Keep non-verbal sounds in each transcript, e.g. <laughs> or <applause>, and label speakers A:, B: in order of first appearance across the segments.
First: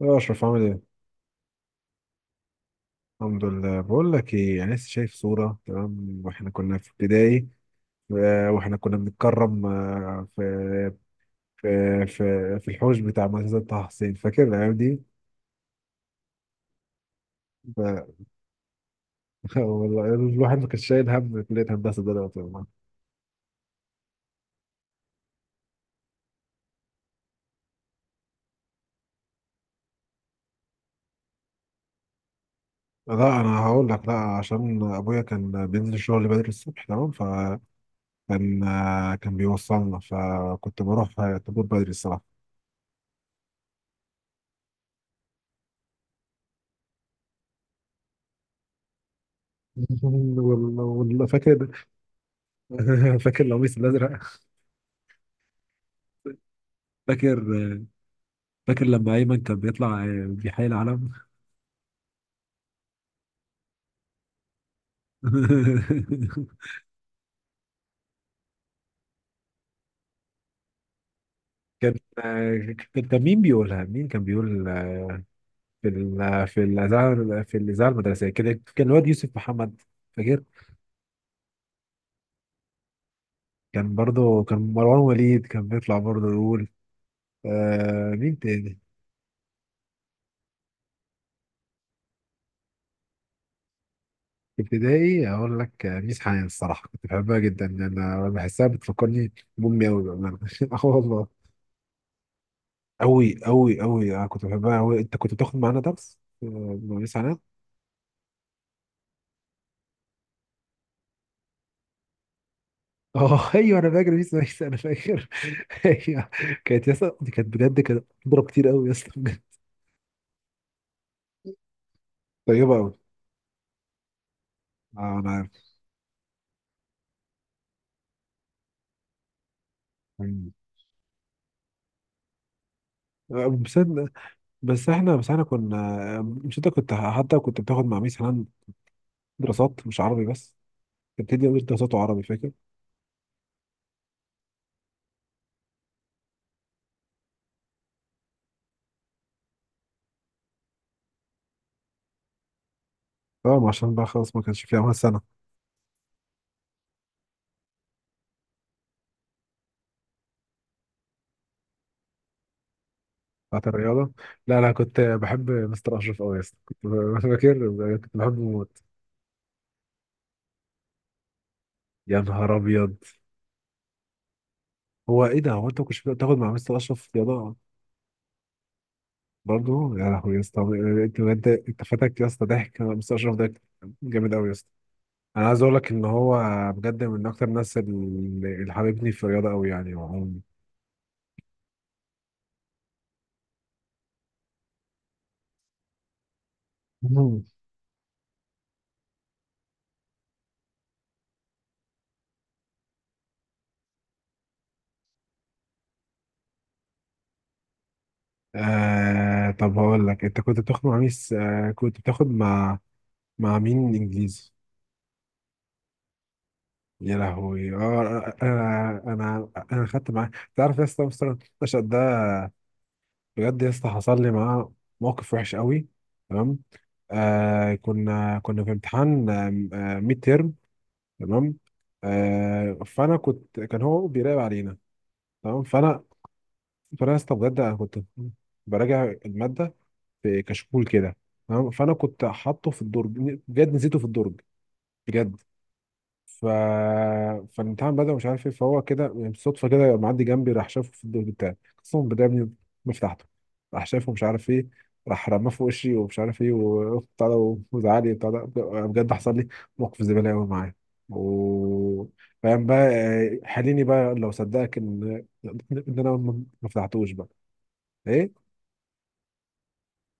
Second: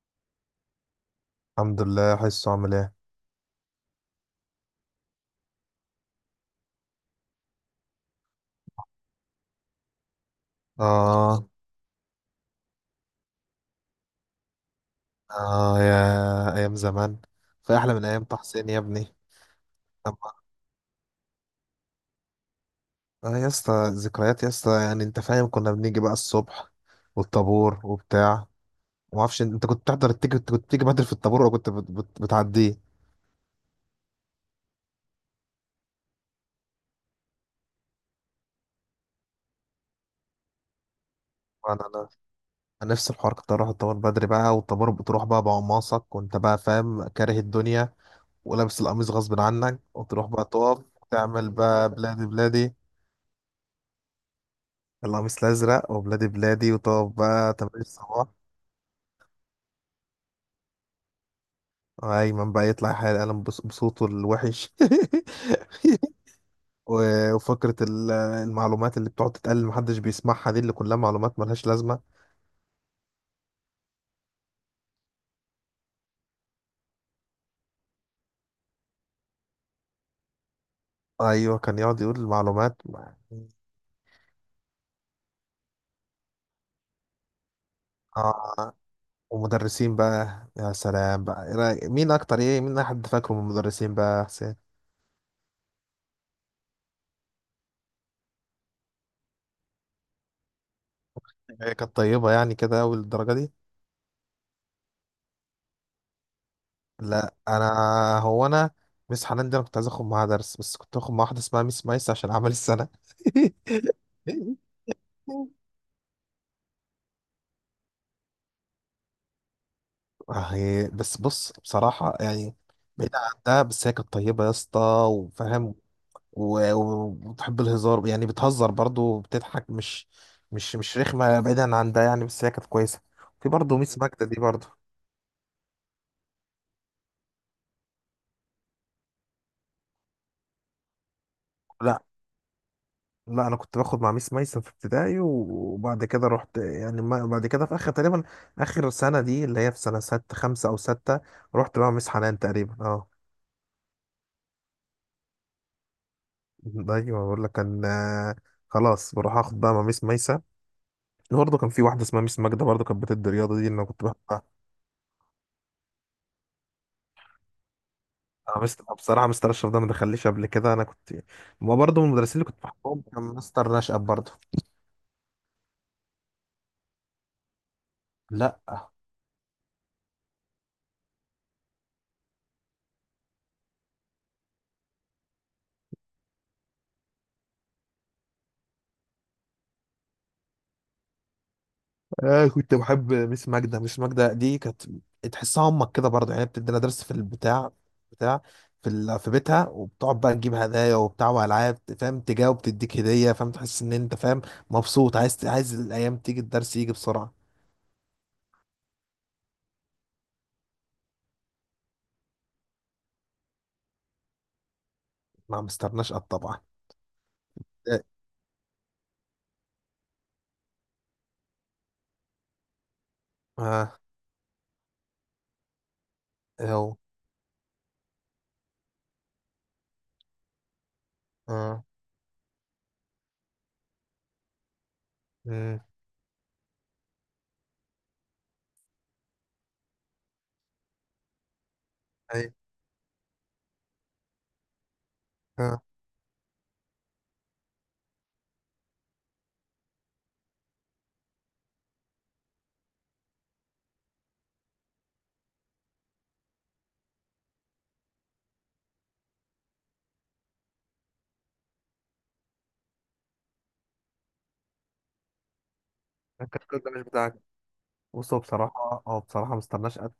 A: يا أشرف عامل إيه؟
B: الحمد لله. حسه عامل ايه؟
A: الحمد لله، بقول لك إيه، أنا لسه شايف صورة، تمام وإحنا كنا في ابتدائي. وإحنا كنا بنتكرم
B: آه.
A: في في الحوش بتاع مدرسة طه حسين، فاكر الأيام دي؟
B: آه، يا أيام زمان. في أحلى من
A: ف-
B: أيام تحسين يا ابني.
A: <laughs> والله
B: أما
A: الواحد ما كانش شايل هم كلية هندسة ده دلوقتي والله.
B: آه، يا اسطى، ذكريات يا اسطى، يعني أنت فاهم، كنا بنيجي بقى الصبح والطابور وبتاع، وما أعرفش أنت كنت بتحضر التيجي كنت بتيجي بدري في الطابور، ولا كنت بتعديه.
A: لا أنا هقول لك، لا عشان أبويا كان بينزل الشغل بدري الصبح، تمام، فكان كان بيوصلنا فكنت بروح طابور
B: أنا
A: بدري
B: أنا
A: الصراحة.
B: أنا نفس الحوار، كنت أروح الطابور بدري بقى، والطابور بتروح بقى بقماصك، وأنت بقى فاهم كاره الدنيا، ولابس القميص غصب عنك،
A: <laughs>
B: وتروح بقى تقف،
A: والله والله
B: تعمل
A: فاكر.
B: بقى بلادي بلادي.
A: <laughs> فاكر القميص الأزرق.
B: القميص الأزرق، وبلادي بلادي، وطب
A: فاكر،
B: بقى تمام الصباح.
A: فاكر لما ايمن كان بيطلع بيحيي العلم.
B: وأيمن بقى يطلع يحيي القلم بصوته الوحش.
A: <laughs>
B: <laughs> وفكرة المعلومات اللي بتقعد تتقال محدش بيسمعها، دي اللي كلها معلومات ملهاش
A: كان،
B: لازمة.
A: كان مين بيقولها؟ مين كان بيقول؟ في الاذاعه المدرسيه كده كان الواد يوسف محمد، فاكر؟
B: أيوة، كان يقعد يقول المعلومات.
A: كان برضه كان مروان وليد كان بيطلع برضه يقول. آه، مين
B: آه.
A: تاني؟
B: ومدرسين بقى، يا سلام، بقى إيه مين أكتر، إيه، مين أحد فاكره من المدرسين بقى يا حسين؟
A: في ابتدائي اقول لك، ميس حنان الصراحه كنت بحبها جدا، انا بحسها بتفكرني بامي قوي بامانه. <laughs> اه والله.
B: هي كانت طيبة يعني كده، أوي للدرجة
A: قوي
B: دي؟
A: قوي قوي، انا كنت بحبها قوي. انت كنت بتاخد معانا درس مع ميس؟
B: لا، انا، مس حنان دي انا كنت عايز اخد معاها درس، بس كنت اخد مع واحده اسمها ميس مايس عشان عمل السنه.
A: اه <laughs> ايوه انا فاكر بيس ميس،
B: <laughs>
A: انا فاكر. <laughs> ايوه. كانت يا اسطى دي كانت بجد كانت بتضرب كتير قوي يا اسطى بجد.
B: آه، هي بس، بص، بصراحه يعني،
A: طيبه قوي.
B: بعيد عن ده بس هي كانت طيبه يا اسطى،
A: اه انا عارف.
B: وفاهم، وبتحب الهزار، يعني بتهزر برضو وبتضحك، مش
A: مم.
B: مش مش رخمه، بعيدا عن ده يعني، بس هي كانت كويسه.
A: آه،
B: في برضو
A: بس
B: ميس
A: إن-
B: ماجدة دي برضو.
A: بس احنا كنا مش، انت كنت، حتى كنت بتاخد مع ميس حنان دراسات مش عربي بس. كانت بتدي ميس دراسات
B: لا
A: وعربي، فاكر؟
B: لا، انا كنت باخد مع ميس ميسن في ابتدائي، وبعد كده رحت يعني، بعد كده في اخر تقريبا، اخر سنه دي اللي هي في سنه ستة خمسة او ستة، رحت بقى مع ميس حنان تقريبا. اه.
A: اه، ما عشان بقى خلاص ما كانش فيها اول سنه.
B: <laughs> ايوه، بقول لك كان، خلاص بروح اخد بقى مع ميس ميسة. برضه كان في واحده اسمها ميس ماجده برضه، كانت بتدي رياضه دي
A: بتاعت
B: اللي انا كنت
A: الرياضه؟
B: بحبها.
A: لا لا، كنت بحب مستر اشرف قوي يا اسطى، <laughs> فاكر كنت بحبه
B: انا
A: موت.
B: بصراحه مستر اشرف ده ما دخليش قبل كده، انا كنت، ما، برضه من
A: يا
B: المدرسين اللي
A: نهار
B: كنت
A: ابيض،
B: بحبهم كان مستر نشأت برضه.
A: هو ايه ده؟ هو انت ما كنتش بتاخد مع مستر اشرف رياضه
B: لا.
A: برضه يا لهوي يا اسطى؟ انت بجد انت فاتك يا اسطى ضحك مستر اشرف ده، جامد قوي يا اسطى. انا عايز اقول لك ان هو بجد من اكتر الناس اللي حبيبني في الرياضه قوي، يعني وعموماً.
B: آه، كنت بحب ميس ماجدة. ميس ماجدة دي كانت تحسها امك كده برضه، يعني بتدينا درس في
A: مم.
B: البتاع بتاع في ال... في بيتها، وبتقعد بقى تجيب هدايا وبتاع والعاب، فاهم، تجاوب، تديك هدية، فاهم، تحس ان انت فاهم، مبسوط، عايز الايام تيجي، الدرس يجي بسرعة.
A: آه، طب هقول لك، انت كنت بتاخد مع مين س- آه كنت بتاخد مع مع مين انجليزي؟
B: ما مستناش قد طبعا.
A: يا لهوي
B: اه.
A: اه. انا خدت معاه، تعرف يا اسطى، مستر النشأت ده بجد يا اسطى،
B: آه.
A: حصل لي معاه موقف وحش قوي، تمام؟
B: اهو.
A: آه، كنا، كنا في امتحان ميد تيرم، تمام؟
B: اه.
A: آه، فانا كنت، كان هو بيراقب علينا، تمام.
B: امم.
A: فانا فانا استبجد انا كنت براجع الماده في كشكول كده، تمام، فانا كنت
B: اي.
A: حاطه في الدرج، بجد نسيته في الدرج، بجد.
B: اه.
A: ف فالامتحان بدأ، مش عارف ايه، فهو كده يعني بالصدفه كده يبقى معدي جنبي، راح شافه في الدور بتاعي، قسما بالله يا ابني ما فتحته. راح شافه مش عارف ايه، راح رماه في وشي ومش عارف ايه وبتاع ده، وزعلي وبتاع ده، بجد حصل لي موقف زباله قوي معاه. و فاهم بقى حليني بقى لو صدقك ان ان انا ما
B: كانت
A: ما
B: كل ده مش
A: فتحتوش بقى.
B: بتاعك؟ بصوا،
A: ايه؟
B: بصراحة مستناش قد،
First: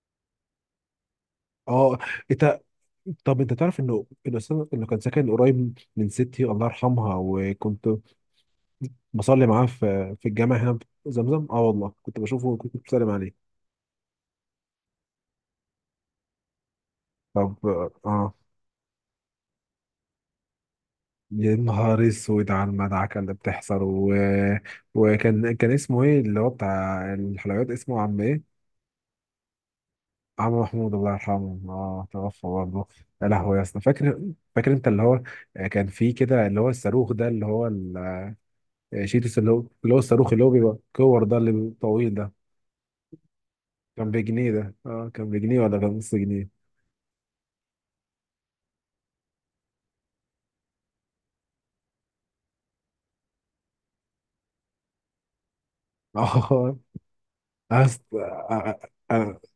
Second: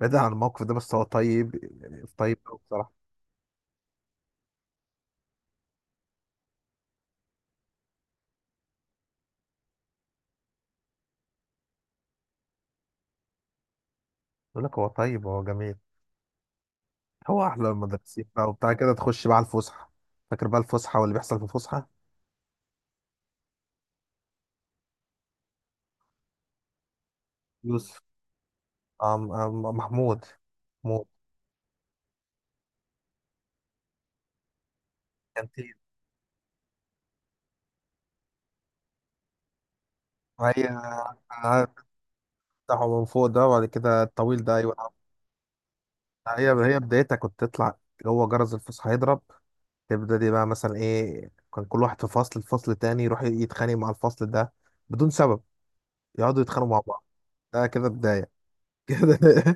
B: بعيدا عن الموقف ده، بس هو طيب،
A: اه.
B: يعني طيب أوي
A: انت،
B: بصراحة.
A: طب انت تعرف انه الاستاذ اللي كان ساكن قريب من ستي الله يرحمها، وكنت بصلي معاه في في الجامع هنا في زمزم، اه والله كنت بشوفه كنت بسلم عليه.
B: بقول لك، هو طيب، هو جميل، هو
A: طب،
B: احلى المدرسين
A: اه.
B: بقى وبتاع كده. تخش بقى على الفسحه، فاكر بقى الفسحه واللي بيحصل في
A: يا
B: الفسحه؟
A: نهار اسود على المدعكه اللي بتحصل و... وكان، كان اسمه ايه، اللي هو بتاع الحلويات، اسمه
B: يوسف.
A: عم ايه؟
B: أم محمود.
A: عم محمود،
B: محمود.
A: الله يرحمه، اه توفى برضه. يا لهوي يا اسطى، فاكر، فاكر انت اللي هو،
B: كانتين.
A: كان فيه كده اللي هو الصاروخ ده، اللي هو ال- آه، شيتوس، اللي هو اللي هو الصاروخ اللي هو
B: هي
A: بيبقى كور ده، اللي
B: آه،
A: بيبقى طويل ده.
B: بتاعه من فوق ده، وبعد كده
A: كان
B: الطويل
A: بجنيه
B: ده،
A: ده،
B: ايوه.
A: اه، كان بجنيه ولا كان نص
B: هي
A: جنيه؟
B: هي بدايتها، كنت تطلع، هو جرس الفسحه يضرب، تبدا دي بقى مثلا، ايه، كان كل واحد في فصل تاني، يروح يتخانق مع الفصل ده بدون سبب، يقعدوا
A: <laughs>
B: يتخانقوا
A: اه.
B: مع بعض. ده كده بدايه. <laughs> كده.
A: أصل-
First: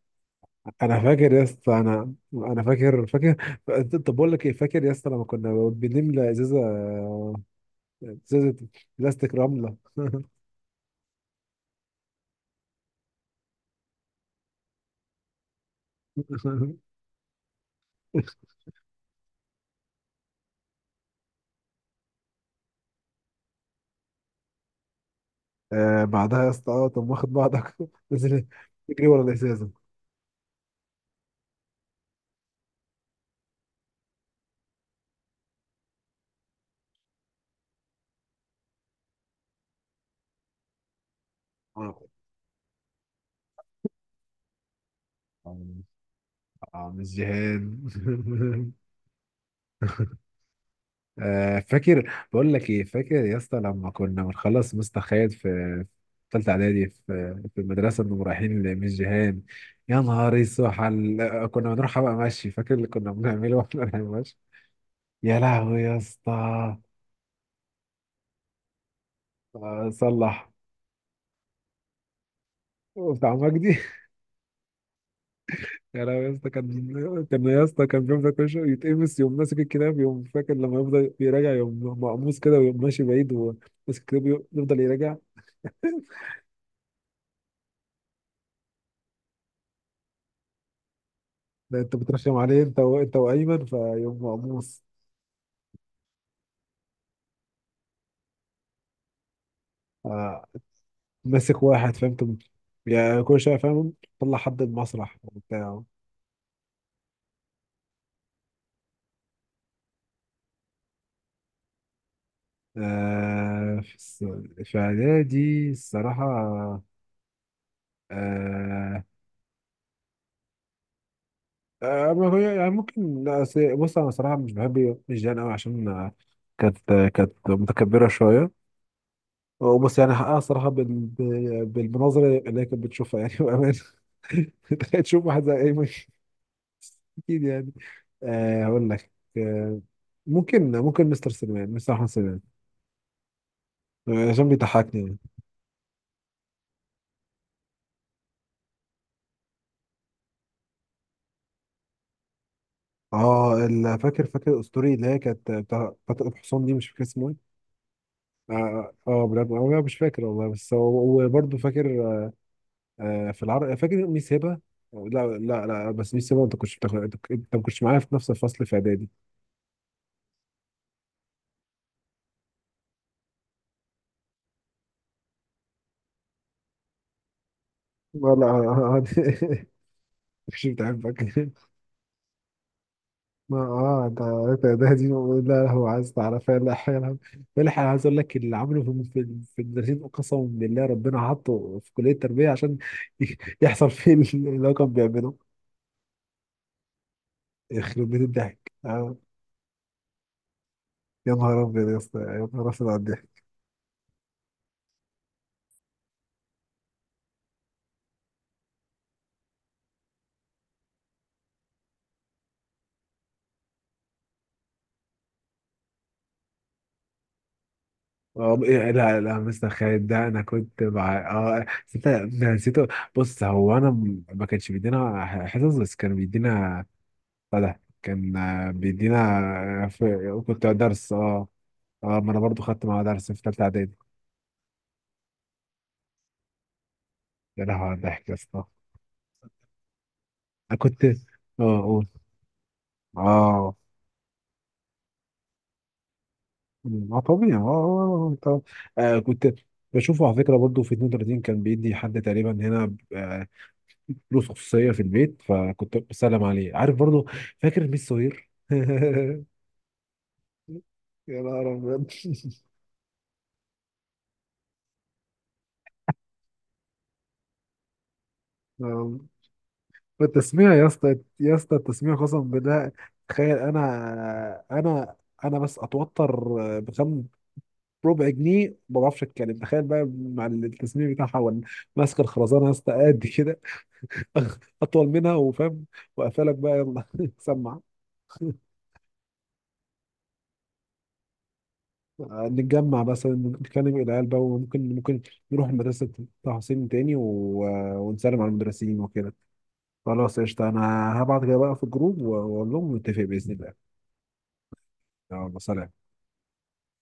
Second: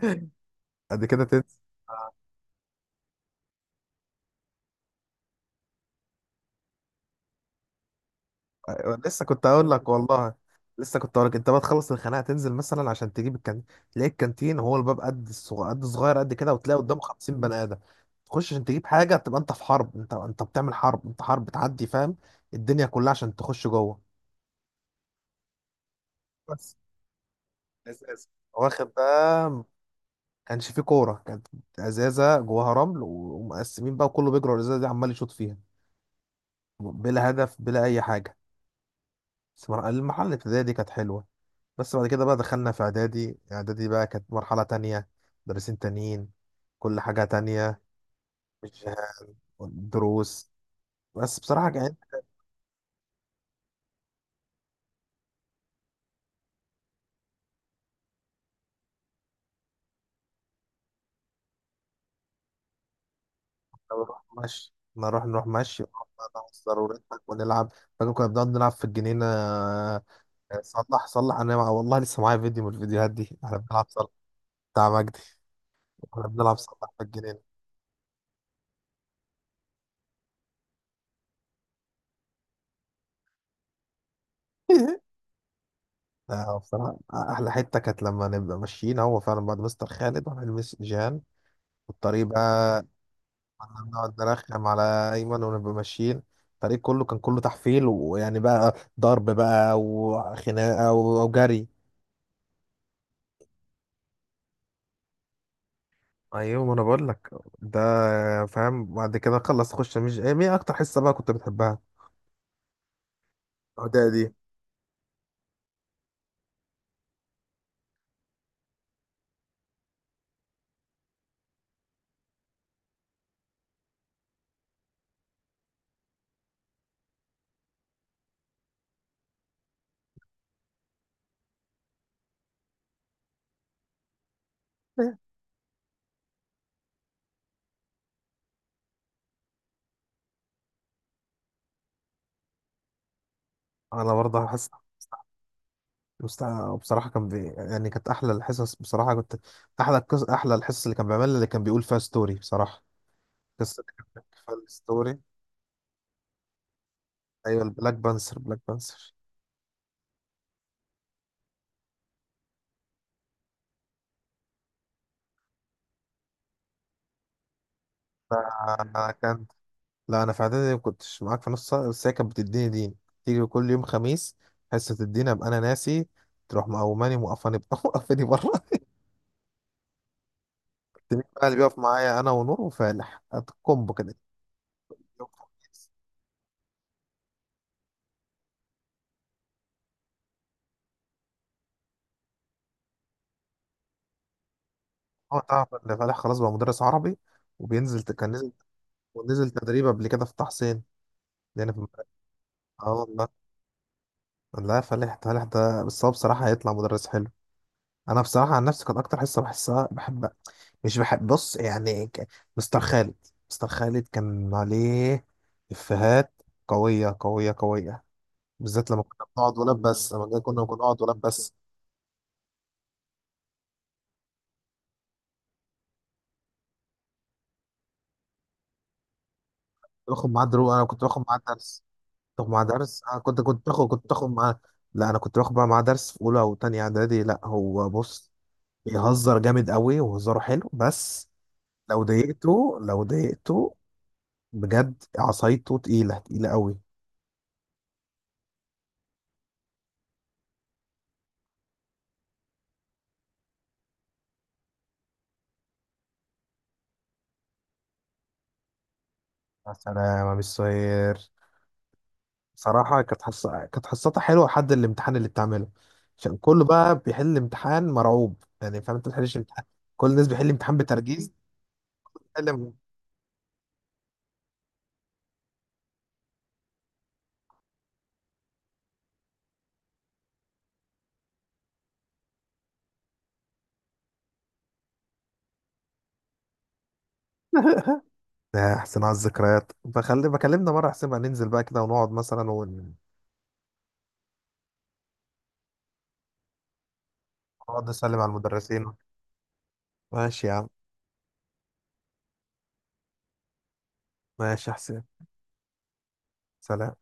A: انا
B: بعد كده
A: فاكر يا
B: تنسى.
A: اسطى، انا فاكر، فاكر. طب بقول لك ايه، فاكر يا اسطى لما كنا بنملى ازازه، ازازه
B: أيوة، لسه
A: بلاستيك
B: كنت
A: رمله.
B: اقول لك والله،
A: <laughs>
B: لسه كنت اقول لك، انت بقى تخلص الخناقه، تنزل مثلا عشان تجيب الكانتين، تلاقي الكانتين هو الباب قد صغير قد كده، وتلاقي قدامه 50 بني ادم، تخش عشان تجيب حاجه، تبقى انت في حرب، انت بتعمل حرب، انت حرب بتعدي، فاهم، الدنيا كلها عشان تخش جوه.
A: آه بعدها يا اسطى،
B: بس
A: اه طب واخد بعضك <laughs>
B: ازازه،
A: نزل
B: واخد
A: تجري ورا
B: بقى، ما
A: الازازه.
B: كانش فيه كوره، كانت ازازه جواها رمل، ومقسمين بقى وكله بيجري ورا الازازه دي، عمال يشوط فيها، بلا هدف بلا اي حاجه. بس المرحله الابتدائيه دي كانت حلوه. بس
A: اه،
B: بعد كده بقى دخلنا في اعدادي. اعدادي بقى كانت مرحلة تانية، مدرسين تانيين،
A: آه،
B: كل
A: مش
B: حاجة
A: جهاد.
B: تانية،
A: <laughs>
B: مش دروس بس، بصراحة، كان
A: فاكر بقول لك ايه، فاكر يا اسطى لما كنا بنخلص مستخيل في ثالثه اعدادي، في في المدرسه، انهم رايحين لميس جيهان؟ يا نهار اسود كنا بنروح بقى مشي، فاكر اللي كنا بنعمله واحنا
B: كنا
A: رايحين
B: بنروح
A: مشي؟
B: مشي، نروح
A: يا
B: نروح
A: لهوي
B: مشي
A: يا
B: ونقعد بقى
A: اسطى.
B: نهزر ونضحك ونلعب. فاكر كنا بنقعد نلعب في الجنينة؟
A: صلح
B: صلح. صلح والله، لسه معايا فيديو من الفيديوهات
A: بتاع
B: دي، احنا
A: مجدي.
B: بنلعب صلح، بتاع مجدي.
A: <laughs> يا لهوي
B: احنا
A: يا اسطى،
B: بنلعب صلح في
A: كان، كان
B: الجنينة.
A: يا اسطى كان بيفضل كل شويه يتقمص، يوم ماسك الكتاب، يوم فاكر لما يفضل يراجع، يوم مقموص كده، ويوم ماشي بعيد وماسك الكتاب يفضل يراجع.
B: <laughs> لا، هو بصراحة أحلى حتة كانت لما نبقى ماشيين، هو فعلا بعد مستر خالد، وهنلمس جان
A: ده انت
B: والطريق
A: بترخم عليه انت
B: بقى،
A: و... انت وايمن،
B: كنا بنقعد
A: فيقوم
B: نرخم على
A: مقموص.
B: ايمن، ونبقى ماشيين، الفريق كله كان كله تحفيل، ويعني بقى ضرب بقى
A: آه.
B: وخناقه
A: ماسك
B: وجري.
A: واحد، فهمت يعني، كل شويه فاهم طلع حد المسرح وبتاع.
B: ايوه، ما انا بقول لك ده، فاهم، بعد كده خلص خش، مش ايه مين اكتر حصه بقى كنت بتحبها؟
A: آه.
B: العداء دي،
A: في اعدادي الصراحه. آه. آه. ما هو يعني ممكن، لا، أصل- بص انا صراحه مش بحب الجيران قوي، عشان كانت، كانت متكبره شويه، وبص يعني حقها صراحه بالمناظر اللي هي كانت بتشوفها يعني، <laughs> بامان. <laughs> تخيل تشوف واحد زي ايمن، اكيد يعني. آه هقول لك. آه، ممكن، ممكن مستر سليمان، مستر احمد سليمان،
B: انا برضه
A: عشان
B: حاسس،
A: بيضحكني يعني.
B: مست- بصراحه كان يعني كانت احلى الحصص بصراحه، كنت احلى الحصص، اللي كان بيعملها، اللي كان بيقول فيها ستوري بصراحه. القصه اللي كان
A: فاكر،
B: بيحكي
A: فاكر
B: فيها
A: الاسطوري اللي هي
B: الستوري،
A: كانت بتاع فتى الحصان دي، مش فاكر اسمه ايه.
B: ايوه، البلاك بانسر،
A: اه،
B: بلاك
A: آه،
B: بانسر.
A: آه، بجد انا مش فاكر والله، بس هو وبرضه فاكر. آه في العرب، فاكر ميس هبه. لا لا لا، بس ميس هبه انت كنتش بتاخد، انت ما كنتش معايا في نفس الفصل في اعدادي.
B: ده كان. لا، انا في اعدادي ما كنتش معاك في نص سنه، بس هي كانت بتديني دين، تيجي كل يوم خميس، حصه الدين ابقى انا ناسي، تروح مقوماني موقفاني، <laughs> موقفاني
A: لا لا
B: بره.
A: أنا- أنا- <laughs> مش بتحبك.
B: تمين بقى اللي بيقف معايا، انا ونور وفالح،
A: ما
B: كومبو
A: اه
B: كده.
A: ده دي.
B: يوم
A: لا هو
B: خميس.
A: عايز تعرفها، لا حاجه الحق، أنا عايز اقول لك اللي عمله في المدرسين، قسما بالله ربنا حطه في كليه التربيه عشان <laughs> ي- يحصل فيه اللي هو كان بيعمله.
B: هو تعرف ان فالح خلاص بقى مدرس عربي، وبينزل
A: يخرب بيت
B: كان نزل،
A: الضحك. آه.
B: ونزل تدريب قبل كده في طه حسين،
A: يا نهار
B: لأن في
A: ابيض يا
B: المدرسة.
A: اسطى، يا نهار ابيض
B: اه
A: على
B: والله.
A: الضحك.
B: لا، فالح، فالح ده بس هو بصراحه هيطلع مدرس حلو. انا بصراحه عن نفسي، كانت اكتر حصه بحسها بحب، مش بحب، بص يعني، مستر خالد. مستر خالد كان عليه افيهات، قويه قويه قويه،
A: اه،
B: بالذات
A: إيه،
B: لما
A: لا
B: كنا
A: لا،
B: بنقعد
A: مستر
B: ولاد
A: خالد
B: بس،
A: ده
B: لما
A: انا
B: كنا
A: كنت
B: بنقعد ولاد
A: مع،
B: بس،
A: اه بس انت، أنا نسيته. بص هو انا ما كانش بيدينا حصص بس كان بيدينا بتاع ده، كان بيدينا
B: باخد معاه
A: كنت
B: دروس، انا كنت
A: درس،
B: باخد معاه
A: اه.
B: درس،
A: اه، ما انا
B: باخد
A: برضو
B: معاه
A: خدت معاه
B: درس، انا
A: درس في
B: كنت
A: ثالثه
B: كنت باخد،
A: اعدادي.
B: كنت باخد معاه. لا، انا كنت باخد بقى معاه درس في اولى وتانية اعدادي. لا
A: يا لهوي
B: هو
A: على الضحك
B: بص،
A: يا اسطى.
B: بيهزر جامد قوي وهزاره حلو،
A: انا كنت،
B: بس
A: اه
B: لو
A: قول.
B: ضايقته، لو
A: اه،
B: ضايقته بجد، عصايته تقيله تقيله قوي.
A: اه طبيعي، اه، آه، آه، طب. آه كنت بشوفه على فكره برضه في 32، كان بيدي حد تقريبا هنا فلوس خصوصيه في البيت، فكنت بسلم عليه، عارف، برضه. فاكر ميس سوير. <laughs>
B: يا سلام يا مستر.
A: يا نهار ابيض.
B: صراحة كانت حصتها حلوة لحد الامتحان اللي بتعمله، عشان كله بقى بيحل امتحان مرعوب يعني،
A: <laughs>
B: فاهم، انت ما
A: آه،
B: بتحلش امتحان، كل الناس بيحل
A: التسميع
B: امتحان
A: يا اسطى،
B: بترجيز،
A: يا اسطى التسميع قسما
B: بتحل.
A: بالله. تخيل انا بس اتوتر، بخم ربع جنيه ما بعرفش اتكلم، تخيل بقى مع التصميم بتاعها ماسكه الخرزانه يا اسطى قد كده، <laughs> اطول منها وفاهم، وقفلك بقى يلا <laughs> سمع.
B: <laughs> يا حسين، على الذكريات، بخلي بكلمنا مرة، حسين بقى، ننزل بقى كده، ونقعد مثلا، ونقعد
A: نتجمع مثلا نتكلم العيال بقى، وممكن، ممكن نروح مدرسه طه حسين تاني و...
B: نسلم على
A: ونسلم على
B: المدرسين.
A: المدرسين وكده. خلاص
B: ماشي يا عم.
A: قشطه. انا هبعت كده بقى في الجروب واقول لهم، نتفق باذن الله.
B: ماشي يا حسين.
A: يلا سلام.
B: سلام.